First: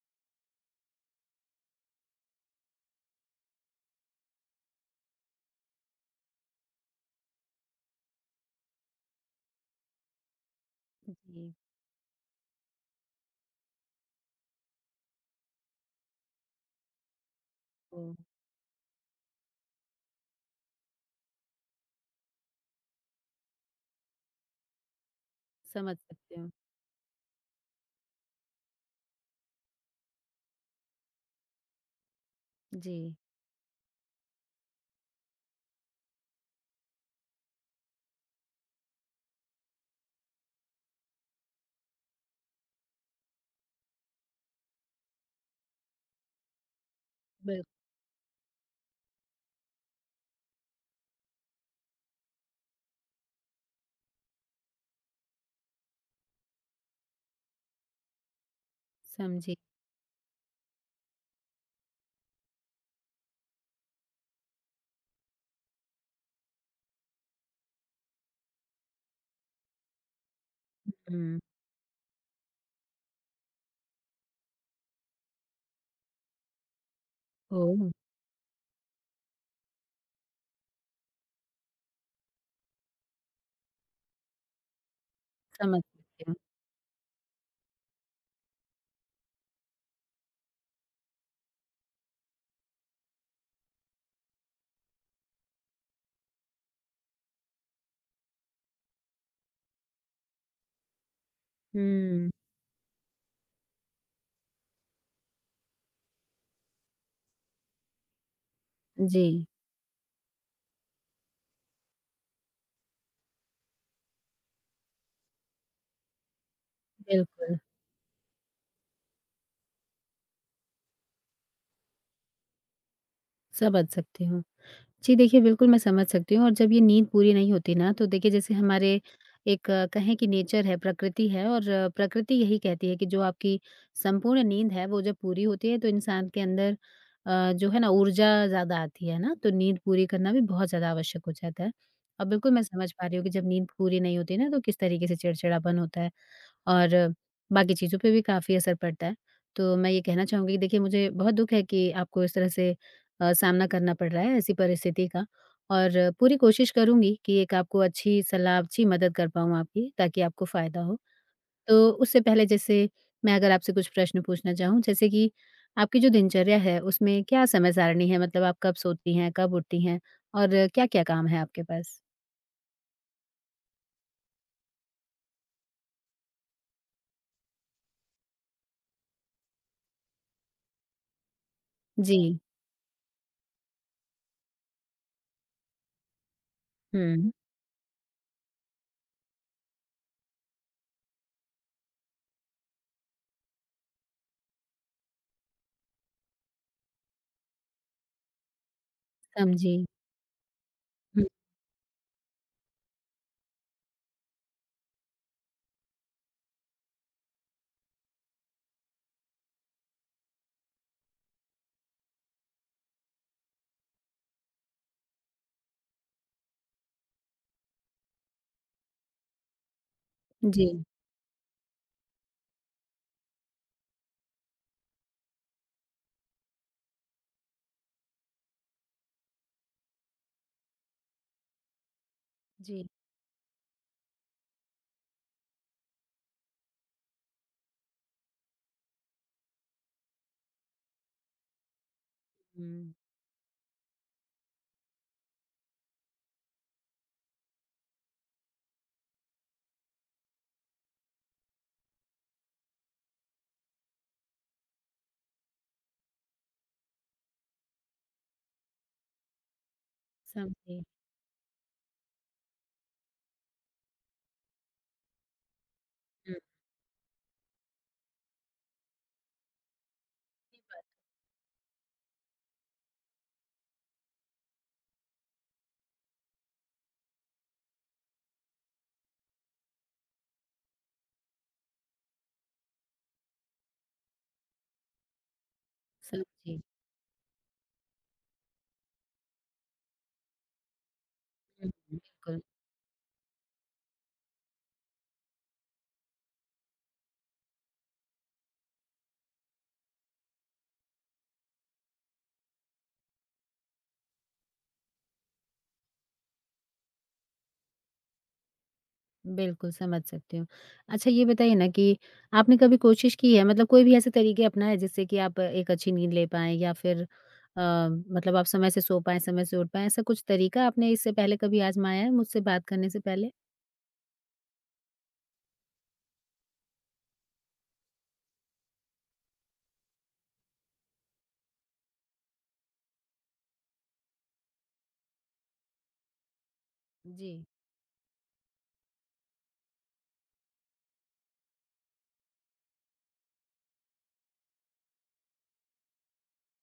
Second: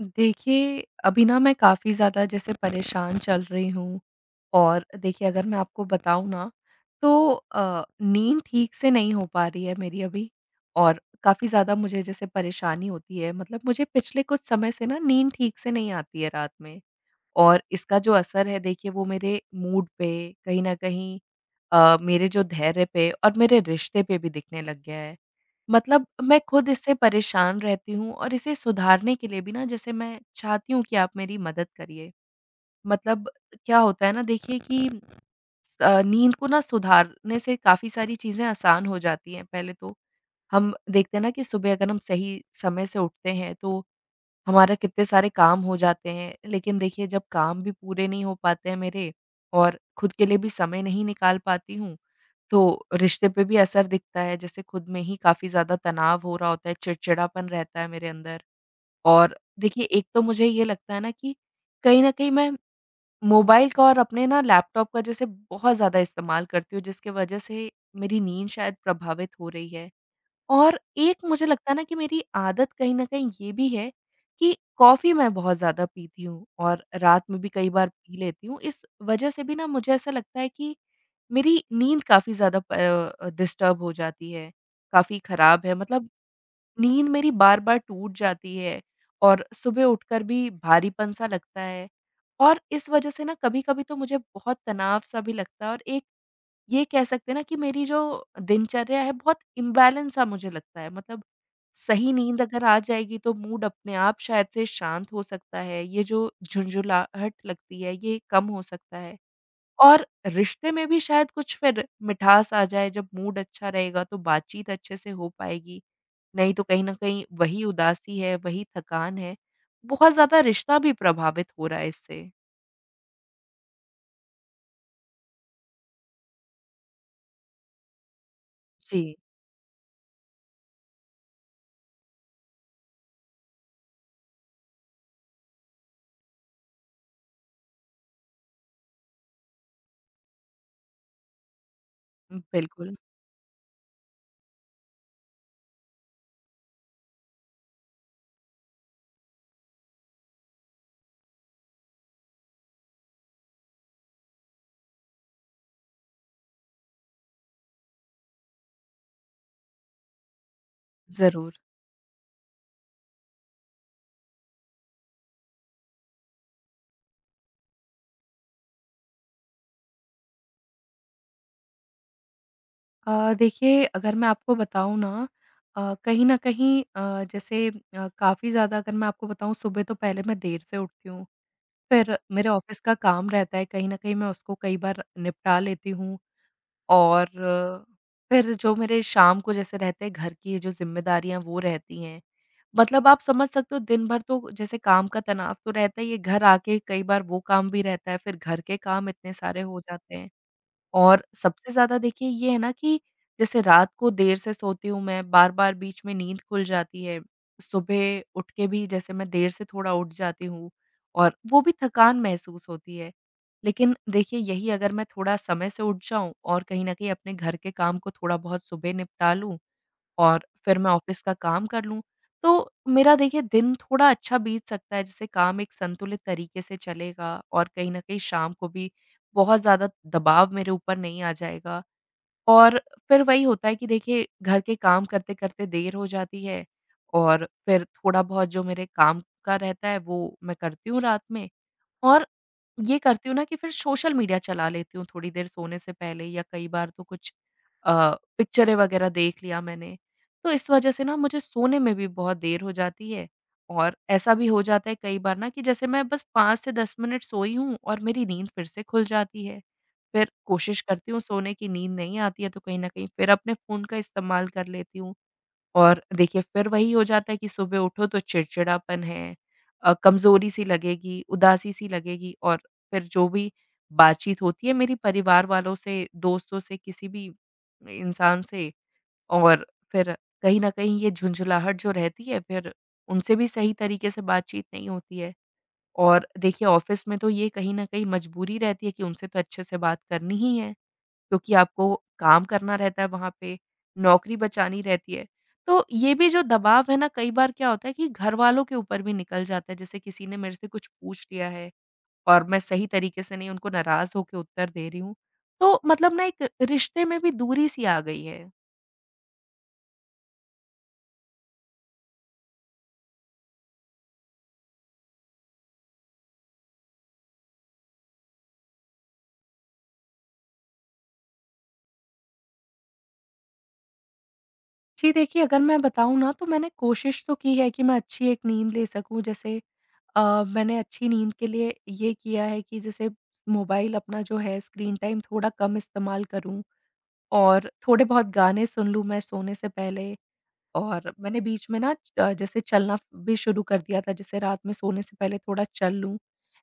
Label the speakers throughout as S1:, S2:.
S1: देखिए, अभी ना मैं काफ़ी ज़्यादा जैसे परेशान चल रही हूँ। और देखिए अगर मैं आपको बताऊँ ना तो नींद ठीक से नहीं हो पा रही है मेरी अभी, और काफ़ी
S2: जी,
S1: ज़्यादा मुझे जैसे परेशानी होती है। मतलब मुझे पिछले कुछ समय से ना नींद ठीक से नहीं आती है रात में, और इसका जो
S2: ओह!
S1: असर है देखिए वो मेरे मूड पे कहीं न कहीं, मेरे जो धैर्य पे और मेरे रिश्ते पे भी दिखने लग गया है।
S2: समझ
S1: मतलब मैं
S2: सकती हूँ।
S1: खुद इससे परेशान रहती हूँ, और इसे सुधारने के लिए भी ना जैसे मैं चाहती हूँ कि आप मेरी मदद करिए।
S2: जी।
S1: मतलब क्या होता है ना देखिए कि नींद को ना सुधारने से काफ़ी सारी चीज़ें आसान हो जाती हैं। पहले तो हम देखते हैं ना कि सुबह अगर हम सही समय से उठते हैं तो हमारा कितने सारे काम हो जाते हैं। लेकिन देखिए जब काम
S2: बिल्कुल,
S1: भी पूरे नहीं हो पाते हैं मेरे, और खुद के लिए भी समय नहीं निकाल पाती हूँ, तो रिश्ते पे भी असर दिखता है, जैसे खुद में ही काफ़ी ज़्यादा तनाव हो रहा होता है, चिड़चिड़ापन रहता है मेरे अंदर। और
S2: समझी।
S1: देखिए, एक तो मुझे ये लगता है ना कि कहीं न कहीं मैं मोबाइल का और अपने ना लैपटॉप का जैसे बहुत ज़्यादा इस्तेमाल करती हूँ, जिसकी वजह से मेरी नींद शायद प्रभावित हो रही है। और एक
S2: हुँ,
S1: मुझे लगता है ना कि मेरी आदत कहीं न कहीं ये भी है कि कॉफ़ी मैं बहुत ज़्यादा पीती हूँ, और रात में भी कई बार
S2: ओह!
S1: पी लेती हूँ। इस वजह से भी ना मुझे ऐसा लगता है कि मेरी नींद काफ़ी ज़्यादा डिस्टर्ब हो जाती है, काफ़ी ख़राब है,
S2: समझ
S1: मतलब
S2: सकती हूँ।
S1: नींद मेरी बार-बार टूट जाती है और सुबह उठकर भी भारीपन-सा लगता है। और इस वज़ह से ना कभी-कभी तो मुझे बहुत तनाव-सा भी लगता है, और एक ये कह सकते हैं ना कि मेरी जो दिनचर्या है बहुत इम्बैलेंस-सा मुझे लगता है। मतलब सही
S2: हुँ,
S1: नींद अगर आ जाएगी तो मूड अपने आप शायद से शांत हो सकता है, ये जो झुंझुलाहट लगती है ये कम हो सकता है।
S2: जी,
S1: और रिश्ते में भी शायद कुछ फिर मिठास आ जाए, जब मूड अच्छा रहेगा तो बातचीत अच्छे से हो पाएगी, नहीं तो कहीं न कहीं
S2: बिल्कुल,
S1: वही उदासी है, वही थकान है, बहुत ज़्यादा रिश्ता भी प्रभावित हो रहा है इससे।
S2: समझ सकती हूँ। जी, देखिए बिल्कुल मैं समझ सकती हूँ और जब ये नींद पूरी नहीं होती ना तो देखिए जैसे
S1: जी।
S2: हमारे एक कहें कि नेचर है, प्रकृति है। और प्रकृति यही कहती है कि जो आपकी संपूर्ण नींद है वो जब पूरी होती है तो इंसान के अंदर जो है ना ऊर्जा ज़्यादा आती है ना, तो नींद पूरी करना भी बहुत ज़्यादा आवश्यक हो जाता है। और बिल्कुल मैं समझ
S1: बिल्कुल।
S2: पा रही हूँ कि जब नींद पूरी नहीं होती ना तो किस तरीके से चिड़चिड़ापन होता है। और बाकी चीज़ों पे भी काफ़ी असर पड़ता है। तो मैं ये कहना चाहूँगी कि देखिए मुझे बहुत दुःख है कि आपको इस तरह से सामना करना पड़ रहा है ऐसी परिस्थिति का, और पूरी कोशिश करूँगी कि एक आपको अच्छी सलाह, अच्छी मदद कर पाऊँ आपकी, ताकि आपको फ़ायदा हो।
S1: ज़रूर।
S2: तो उससे पहले जैसे मैं अगर आपसे कुछ प्रश्न पूछना चाहूँ, जैसे कि आपकी जो दिनचर्या है उसमें क्या समय सारणी है? मतलब आप कब सोती हैं, कब उठती हैं और क्या-क्या काम है आपके पास?
S1: देखिए अगर मैं आपको बताऊँ ना, कहीं न कहीं, जैसे काफ़ी ज़्यादा अगर मैं आपको बताऊँ सुबह, तो पहले मैं देर से उठती हूँ,
S2: जी।
S1: फिर मेरे ऑफ़िस का काम रहता है, कहीं न कहीं मैं उसको कई बार निपटा लेती हूँ। और
S2: हुँ,
S1: फिर जो मेरे शाम को जैसे रहते हैं घर की जो ज़िम्मेदारियाँ वो रहती हैं। मतलब आप समझ सकते हो दिन भर तो जैसे काम का तनाव तो रहता ही है, घर आके कई बार वो काम भी रहता है, फिर घर के काम इतने सारे
S2: समझी।
S1: हो जाते हैं।
S2: हुँ,
S1: और सबसे ज़्यादा देखिए ये है ना कि जैसे रात को देर से सोती हूँ मैं, बार-बार बीच में नींद खुल जाती है। सुबह उठ के भी जैसे मैं देर से थोड़ा उठ जाती हूँ, और वो भी थकान महसूस होती है। लेकिन देखिए यही अगर मैं थोड़ा समय से उठ जाऊँ और कहीं न कहीं अपने घर के काम को थोड़ा बहुत सुबह निपटा लूँ और
S2: जी।
S1: फिर मैं ऑफ़िस का काम कर लूँ, तो मेरा देखिए दिन थोड़ा अच्छा बीत सकता है, जिससे काम एक संतुलित तरीके से चलेगा और कहीं न कहीं शाम को भी बहुत ज़्यादा दबाव मेरे ऊपर नहीं आ जाएगा। और
S2: जी।
S1: फिर वही होता है कि देखिए घर के काम करते-करते देर हो जाती है, और फिर थोड़ा बहुत जो मेरे काम का रहता है वो मैं करती हूँ रात में। और
S2: हुँ।
S1: ये करती हूँ ना कि फिर सोशल मीडिया चला लेती हूँ थोड़ी देर सोने से पहले, या कई बार तो कुछ अ, पिक्चरें वगैरह देख लिया मैंने। तो इस वजह से ना मुझे सोने में भी बहुत देर हो जाती है, और ऐसा भी हो जाता है कई बार ना कि जैसे मैं बस 5 से 10 मिनट सोई हूँ और मेरी नींद फिर से खुल जाती है। फिर
S2: समझी।
S1: कोशिश करती हूँ सोने की, नींद नहीं आती है तो कहीं न कहीं फिर अपने फ़ोन का इस्तेमाल कर लेती हूँ। और
S2: हुँ,
S1: देखिए फिर वही हो जाता है कि सुबह उठो तो चिड़चिड़ापन है, कमज़ोरी सी लगेगी, उदासी सी लगेगी, और फिर जो भी बातचीत होती है मेरी परिवार वालों से, दोस्तों से, किसी भी इंसान से, और फिर कहीं न कहीं ये झुंझलाहट जो रहती है फिर उनसे भी सही तरीके से बातचीत नहीं होती है। और
S2: समझी।
S1: देखिए ऑफ़िस में तो ये कहीं न कहीं मजबूरी रहती है कि उनसे तो अच्छे से बात करनी ही है, क्योंकि
S2: हुँ,
S1: आपको
S2: बिल्कुल।
S1: काम करना रहता है वहाँ पे, नौकरी बचानी रहती है। तो ये भी जो दबाव है ना कई बार क्या होता है कि घरवालों के ऊपर भी निकल जाता है, जैसे किसी ने मेरे से कुछ पूछ लिया है और मैं सही तरीके से नहीं उनको नाराज़ होके उत्तर दे रही हूँ। तो मतलब ना एक रिश्ते में भी दूरी-सी आ गई है।
S2: बिल्कुल समझ सकती हूँ। अच्छा ये बताइए ना कि आपने कभी कोशिश की है, मतलब कोई भी ऐसे तरीके अपनाए हैं जिससे कि आप एक अच्छी नींद ले पाएँ, या फिर मतलब आप समय से सो पाएँ, समय से उठ पाएँ, ऐसा कुछ तरीका आपने इससे पहले कभी आज़माया है मुझसे बात करने से पहले?
S1: जी, देखिए अगर मैं बताऊँ ना तो मैंने कोशिश तो की है कि मैं अच्छी एक नींद ले सकूँ, जैसे मैंने अच्छी नींद के लिए ये किया है कि जैसे मोबाइल अपना जो है स्क्रीन टाइम थोड़ा कम इस्तेमाल करूँ।
S2: जी।
S1: और थोड़े बहुत गाने सुन लूँ मैं सोने से पहले, और मैंने बीच में ना जैसे चलना भी शुरू कर दिया था, जैसे रात में सोने से पहले थोड़ा चल लूँ।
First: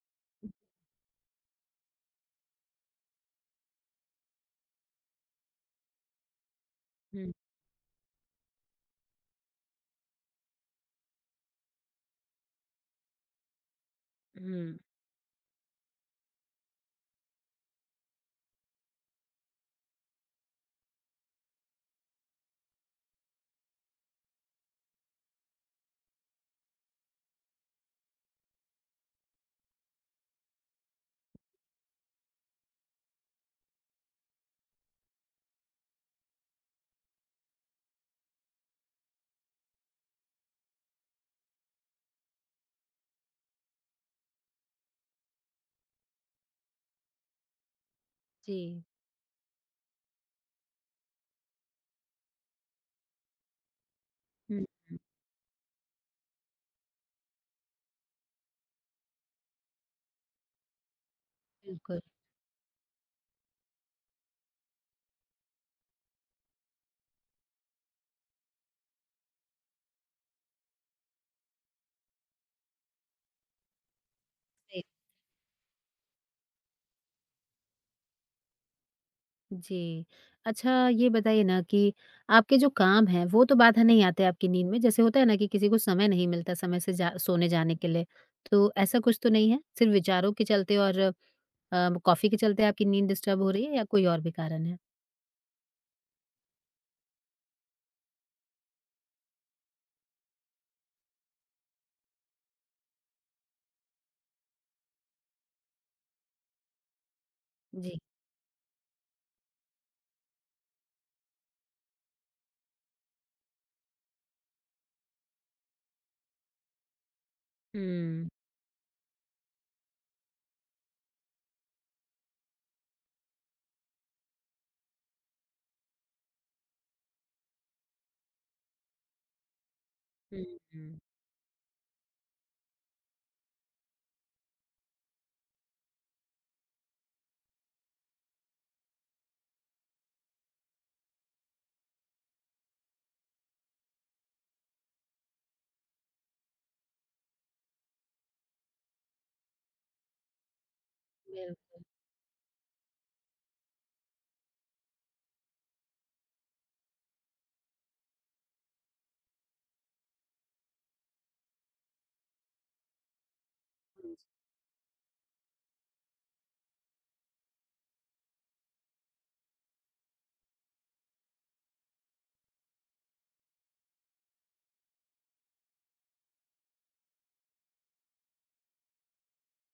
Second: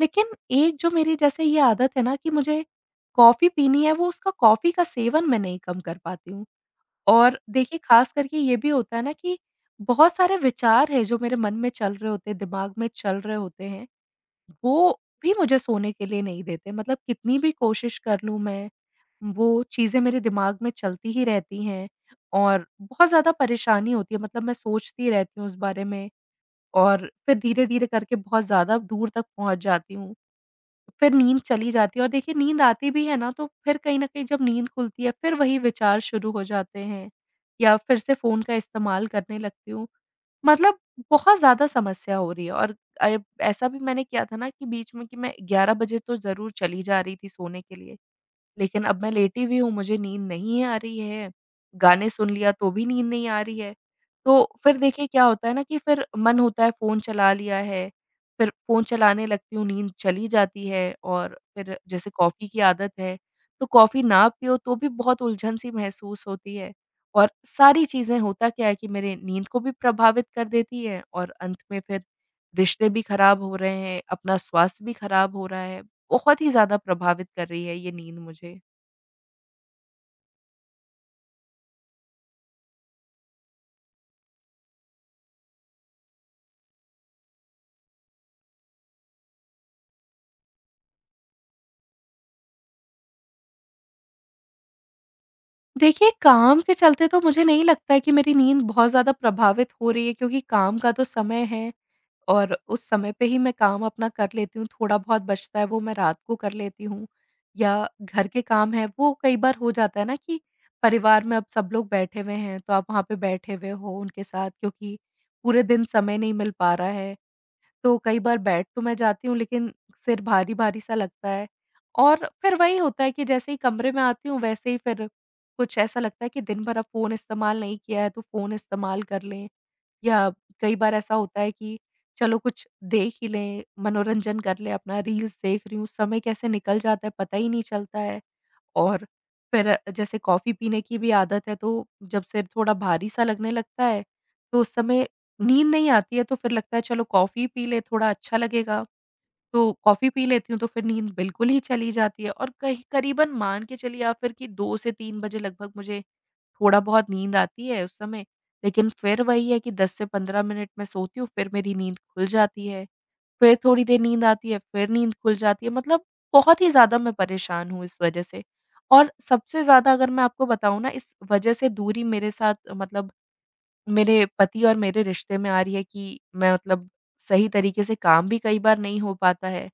S1: लेकिन एक जो मेरी जैसे ये आदत है ना कि मुझे कॉफ़ी पीनी है, वो उसका कॉफ़ी का सेवन मैं नहीं कम कर पाती हूँ।
S2: हुँ,
S1: और देखिए ख़ास करके ये भी होता है ना कि बहुत सारे विचार हैं जो मेरे मन में चल रहे होते हैं, दिमाग में चल रहे होते हैं,
S2: हुँ।
S1: वो भी मुझे सोने के लिए नहीं देते। मतलब कितनी भी कोशिश कर लूँ मैं, वो चीज़ें मेरे दिमाग में चलती ही रहती हैं, और बहुत ज़्यादा परेशानी होती है, मतलब मैं सोचती रहती हूँ उस बारे में, और फिर धीरे-धीरे करके बहुत ज़्यादा दूर तक पहुँच जाती हूँ। फिर नींद चली जाती है, और देखिए नींद आती भी है ना तो फिर कहीं न कहीं जब नींद खुलती है फिर वही विचार शुरू हो जाते हैं, या फिर से फ़ोन का इस्तेमाल करने लगती हूँ। मतलब बहुत ज़्यादा समस्या हो रही है। और ऐसा भी मैंने किया था ना कि बीच में कि मैं 11 बजे तो ज़रूर चली जा रही थी सोने के लिए।
S2: जी।
S1: लेकिन अब मैं लेटी हुई हूँ, मुझे नींद नहीं आ रही है, गाने सुन लिया तो भी नींद नहीं आ रही है। तो
S2: हुँ,
S1: फिर देखिए क्या होता है ना कि फिर मन होता है फ़ोन चला लिया है, फिर फ़ोन चलाने लगती हूँ, नींद चली जाती है, और फिर
S2: बिल्कुल।
S1: जैसे कॉफ़ी की आदत है, तो कॉफ़ी ना पियो तो भी बहुत उलझन-सी महसूस होती है। और सारी चीज़ें होता क्या है कि मेरे नींद को भी प्रभावित कर देती हैं, और अंत में फिर रिश्ते भी खराब हो रहे हैं, अपना
S2: सही
S1: स्वास्थ्य भी खराब हो रहा है। बहुत ही ज़्यादा प्रभावित कर रही है ये नींद मुझे।
S2: जी। अच्छा ये बताइए ना कि आपके जो काम हैं वो तो बाधा नहीं आते आपकी नींद में? जैसे होता है ना कि किसी को समय नहीं मिलता समय से जा सोने जाने के लिए, तो ऐसा कुछ तो नहीं है? सिर्फ़ विचारों के चलते और कॉफ़ी के चलते आपकी नींद डिस्टर्ब हो रही है, या कोई और भी कारण है?
S1: देखिए, काम के चलते तो मुझे नहीं लगता है कि मेरी नींद बहुत ज़्यादा प्रभावित हो रही है, क्योंकि काम का तो समय है और उस समय पे ही मैं काम अपना कर लेती हूँ, थोड़ा-बहुत बचता है वो मैं रात को कर लेती हूँ, या
S2: जी।
S1: घर के काम हैं वो कई बार हो जाता है ना कि परिवार में अब सब लोग बैठे हुए हैं, तो आप वहाँ पे बैठे हुए हो उनके साथ, क्योंकि पूरे दिन समय नहीं मिल पा रहा है। तो कई
S2: हुँ।
S1: बार बेड तो मैं जाती हूँ, लेकिन सिर भारी-भारी सा लगता है, और फिर वही होता है कि जैसे ही कमरे में आती हूँ वैसे ही फिर कुछ ऐसा लगता है कि दिन भर अब फ़ोन इस्तेमाल नहीं किया है तो फ़ोन इस्तेमाल कर लें, या
S2: हुँ,
S1: कई बार
S2: हुँ।
S1: ऐसा होता है कि चलो कुछ देख ही लें, मनोरंजन कर लें अपना, रील्स देख रही हूँ, समय कैसे निकल जाता है पता ही नहीं चलता है। और फिर जैसे कॉफ़ी पीने की भी आदत है, तो जब सिर थोड़ा भारी-सा लगने लगता है, तो उस समय नींद नहीं आती है तो फिर लगता है चलो कॉफ़ी पी लें थोड़ा अच्छा लगेगा, तो कॉफ़ी पी लेती हूँ तो फिर नींद बिल्कुल
S2: बिल
S1: ही चली जाती है, और कहीं करीबन मान के चलिए आप फिर कि 2 से 3 बजे लगभग मुझे थोड़ा-बहुत नींद आती है उस समय। लेकिन फिर वही है कि 10 से 15 मिनट मैं सोती हूँ फिर मेरी नींद खुल जाती है। फिर थोड़ी देर नींद आती है, फिर नींद खुल जाती है, मतलब बहुत ही ज़्यादा मैं परेशान हूँ इस वजह से। और सबसे ज़्यादा अगर मैं आपको बताऊँ ना इस वजह से दूरी मेरे साथ, मतलब मेरे पति और मेरे रिश्ते में आ रही है कि मैं, मतलब सही तरीके से काम भी कई बार नहीं हो पाता है,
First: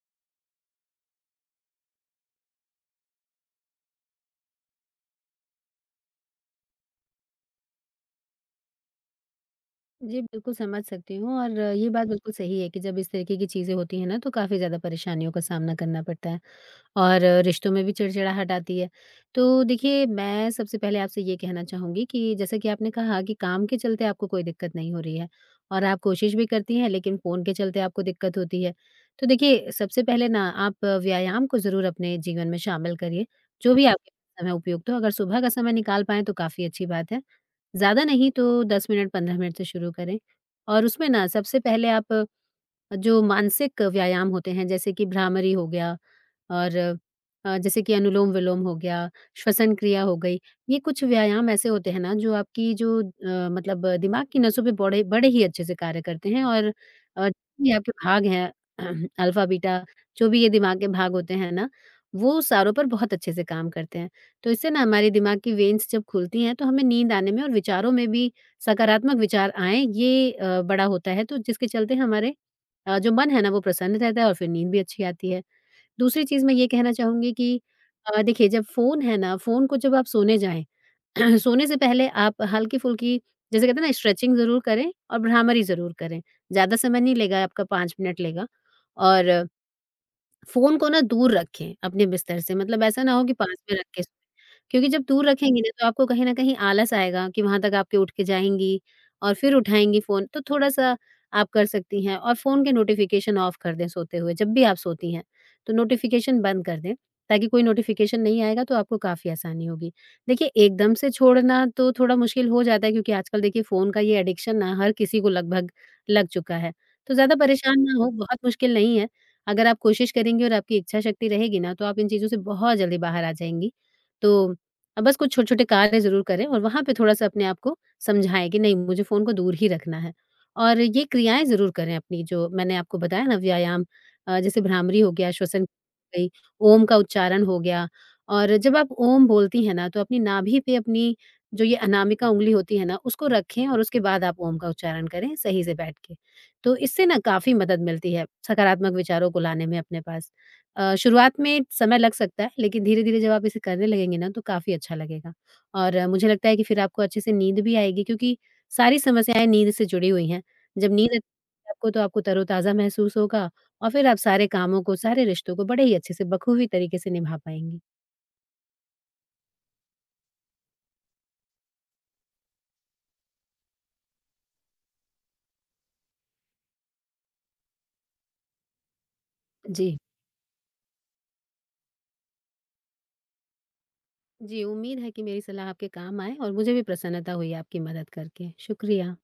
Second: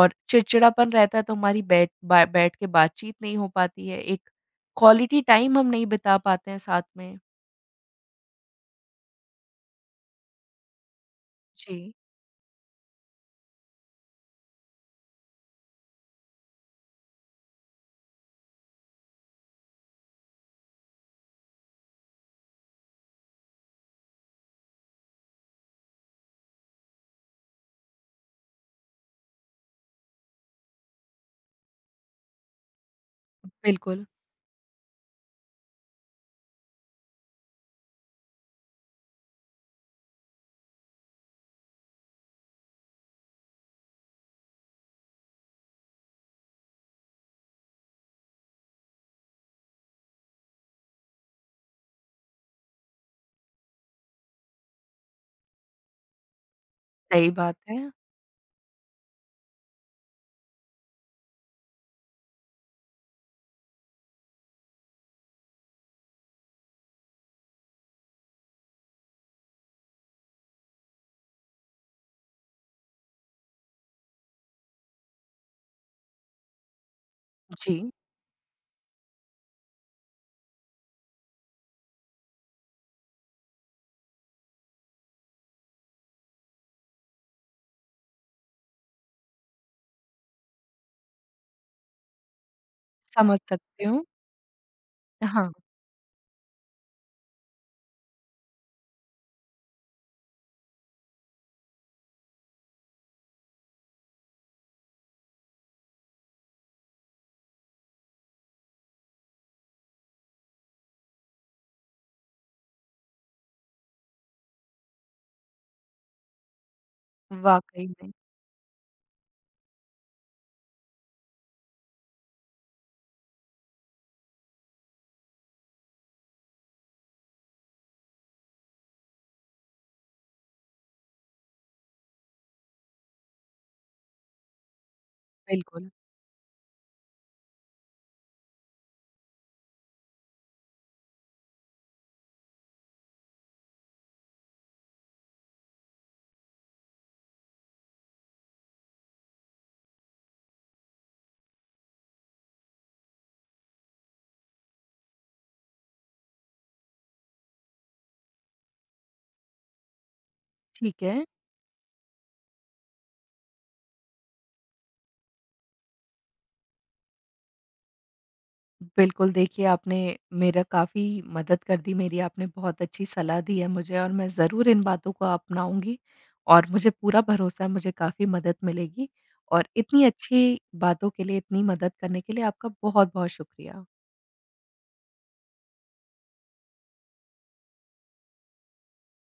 S1: और चिड़चिड़ापन रहता है तो हमारी बैठ के बातचीत नहीं हो पाती है, एक क्वालिटी टाइम हम नहीं बिता पाते हैं साथ में।
S2: जी, बिल्कुल समझ सकती हूँ, और ये
S1: जी,
S2: बात बिल्कुल सही है कि जब इस तरीके की चीज़ें होती हैं ना, तो काफ़ी ज़्यादा परेशानियों का सामना करना पड़ता है और रिश्तों में भी चिड़चिड़ाहट आती है। तो देखिए, मैं सबसे पहले आपसे ये कहना चाहूँगी कि जैसा कि आपने कहा कि काम के चलते आपको कोई दिक्कत नहीं हो रही है और आप कोशिश भी करती हैं, लेकिन फ़ोन के चलते आपको दिक्कत होती है। तो देखिए, सबसे पहले ना आप व्यायाम को ज़रूर अपने जीवन में शामिल करिए, जो भी
S1: बिल्कुल।
S2: आपके समय उपयुक्त हो। अगर सुबह का समय निकाल पाएँ, तो काफ़ी अच्छी बात है। ज़्यादा नहीं तो 10 मिनट, 15 मिनट से शुरू करें, और उसमें ना सबसे पहले आप जो मानसिक व्यायाम होते हैं, जैसे कि भ्रामरी हो गया, और जैसे कि अनुलोम-विलोम हो गया, श्वसन क्रिया हो गई, ये कुछ व्यायाम ऐसे होते हैं ना जो आपकी जो मतलब दिमाग की नसों पे बड़े बड़े ही अच्छे से कार्य करते हैं। और अ,
S1: सही बात
S2: ये
S1: है।
S2: आपके भाग हैं अल्फा, बीटा, जो भी ये दिमाग के भाग होते हैं ना, वो सारों पर बहुत अच्छे से काम करते हैं। तो इससे ना हमारे दिमाग की वेन्स जब खुलती हैं, तो हमें नींद आने में और विचारों में भी सकारात्मक विचार आएँ, ये बड़ा होता है, तो जिसके चलते हमारे जो मन है ना, वो प्रसन्न रहता है और फिर नींद भी अच्छी आती है। दूसरी चीज़ मैं ये कहना चाहूँगी कि
S1: जी,
S2: देखिए, जब फ़ोन है ना, फ़ोन को जब आप सोने जाएँ, सोने से पहले आप हल्की-फुल्की, जैसे कहते हैं ना, स्ट्रेचिंग ज़रूर करें और भ्रामरी ज़रूर करें। ज़्यादा समय नहीं लेगा आपका, 5 मिनट लेगा। और फ़ोन को ना दूर रखें अपने बिस्तर से, मतलब ऐसा ना हो कि
S1: समझ
S2: पास में रख
S1: सकती
S2: के
S1: हूँ।
S2: सोएँ। क्योंकि जब दूर
S1: हाँ,
S2: रखेंगी ना, तो आपको कहीं न कहीं आलस आएगा कि वहाँ तक आपके उठ के जाएँगी और फिर उठाएँगी फ़ोन, तो थोड़ा-सा आप कर सकती हैं। और फ़ोन के नोटिफ़िकेशन ऑफ कर दें सोते हुए, जब भी आप सोती हैं, तो नोटिफ़िकेशन बंद कर दें, ताकि कोई नोटिफ़िकेशन नहीं आएगा तो आपको काफ़ी आसानी होगी। देखिए, एकदम से छोड़ना तो थोड़ा मुश्किल हो जाता है, क्योंकि आजकल देखिए फ़ोन का ये एडिक्शन ना हर किसी को लगभग लग चुका है, तो ज़्यादा परेशान
S1: वाक़ई
S2: ना हो,
S1: में।
S2: बहुत मुश्किल नहीं है। अगर आप कोशिश करेंगी और आपकी इच्छा शक्ति रहेगी ना, तो आप इन चीज़ों से बहुत जल्दी बाहर आ जाएँगी। तो बस कुछ छोटे-छोटे कार्य ज़रूर करें, और वहाँ पे थोड़ा-सा अपने आप को समझाएँ कि नहीं, मुझे फ़ोन को दूर ही रखना है। और ये क्रियाएँ ज़रूर करें अपनी, जो मैंने आपको बताया ना, व्यायाम, जैसे भ्रामरी हो गया, श्वसन हो
S1: बिल्कुल,
S2: गई, ओम का उच्चारण हो गया। और जब आप ओम बोलती हैं ना, तो अपनी नाभि पे अपनी जो ये अनामिका उँगली होती है ना, उसको रखें, और उसके बाद आप ओम का उच्चारण करें सही से बैठ के। तो इससे ना काफ़ी मदद मिलती है सकारात्मक विचारों को लाने में अपने पास। शुरुआत में समय लग सकता है, लेकिन धीरे-धीरे जब आप इसे करने लगेंगे ना, तो काफ़ी अच्छा लगेगा। और मुझे लगता है कि फिर आपको अच्छे से नींद भी आएगी, क्योंकि सारी समस्याएँ नींद से जुड़ी हुई हैं। जब
S1: ठीक
S2: नींद अच्छी
S1: है।
S2: आएगी आपको, तो आपको तरोताज़ा महसूस होगा और फिर आप सारे कामों को, सारे रिश्तों को बड़े ही अच्छे से बखूबी तरीके से निभा पाएँगी।
S1: बिल्कुल, देखिए आपने मेरा काफ़ी मदद कर दी मेरी, आपने बहुत अच्छी सलाह दी है मुझे, और मैं ज़रूर इन बातों को अपनाऊँगी और मुझे पूरा भरोसा है मुझे काफ़ी मदद मिलेगी, और
S2: जी।
S1: इतनी अच्छी बातों के लिए, इतनी मदद करने के लिए आपका बहुत-बहुत शुक्रिया।
S2: जी, उम्मीद है कि मेरी सलाह आपके काम आए, और मुझे भी प्रसन्नता हुई आपकी मदद करके। शुक्रिया।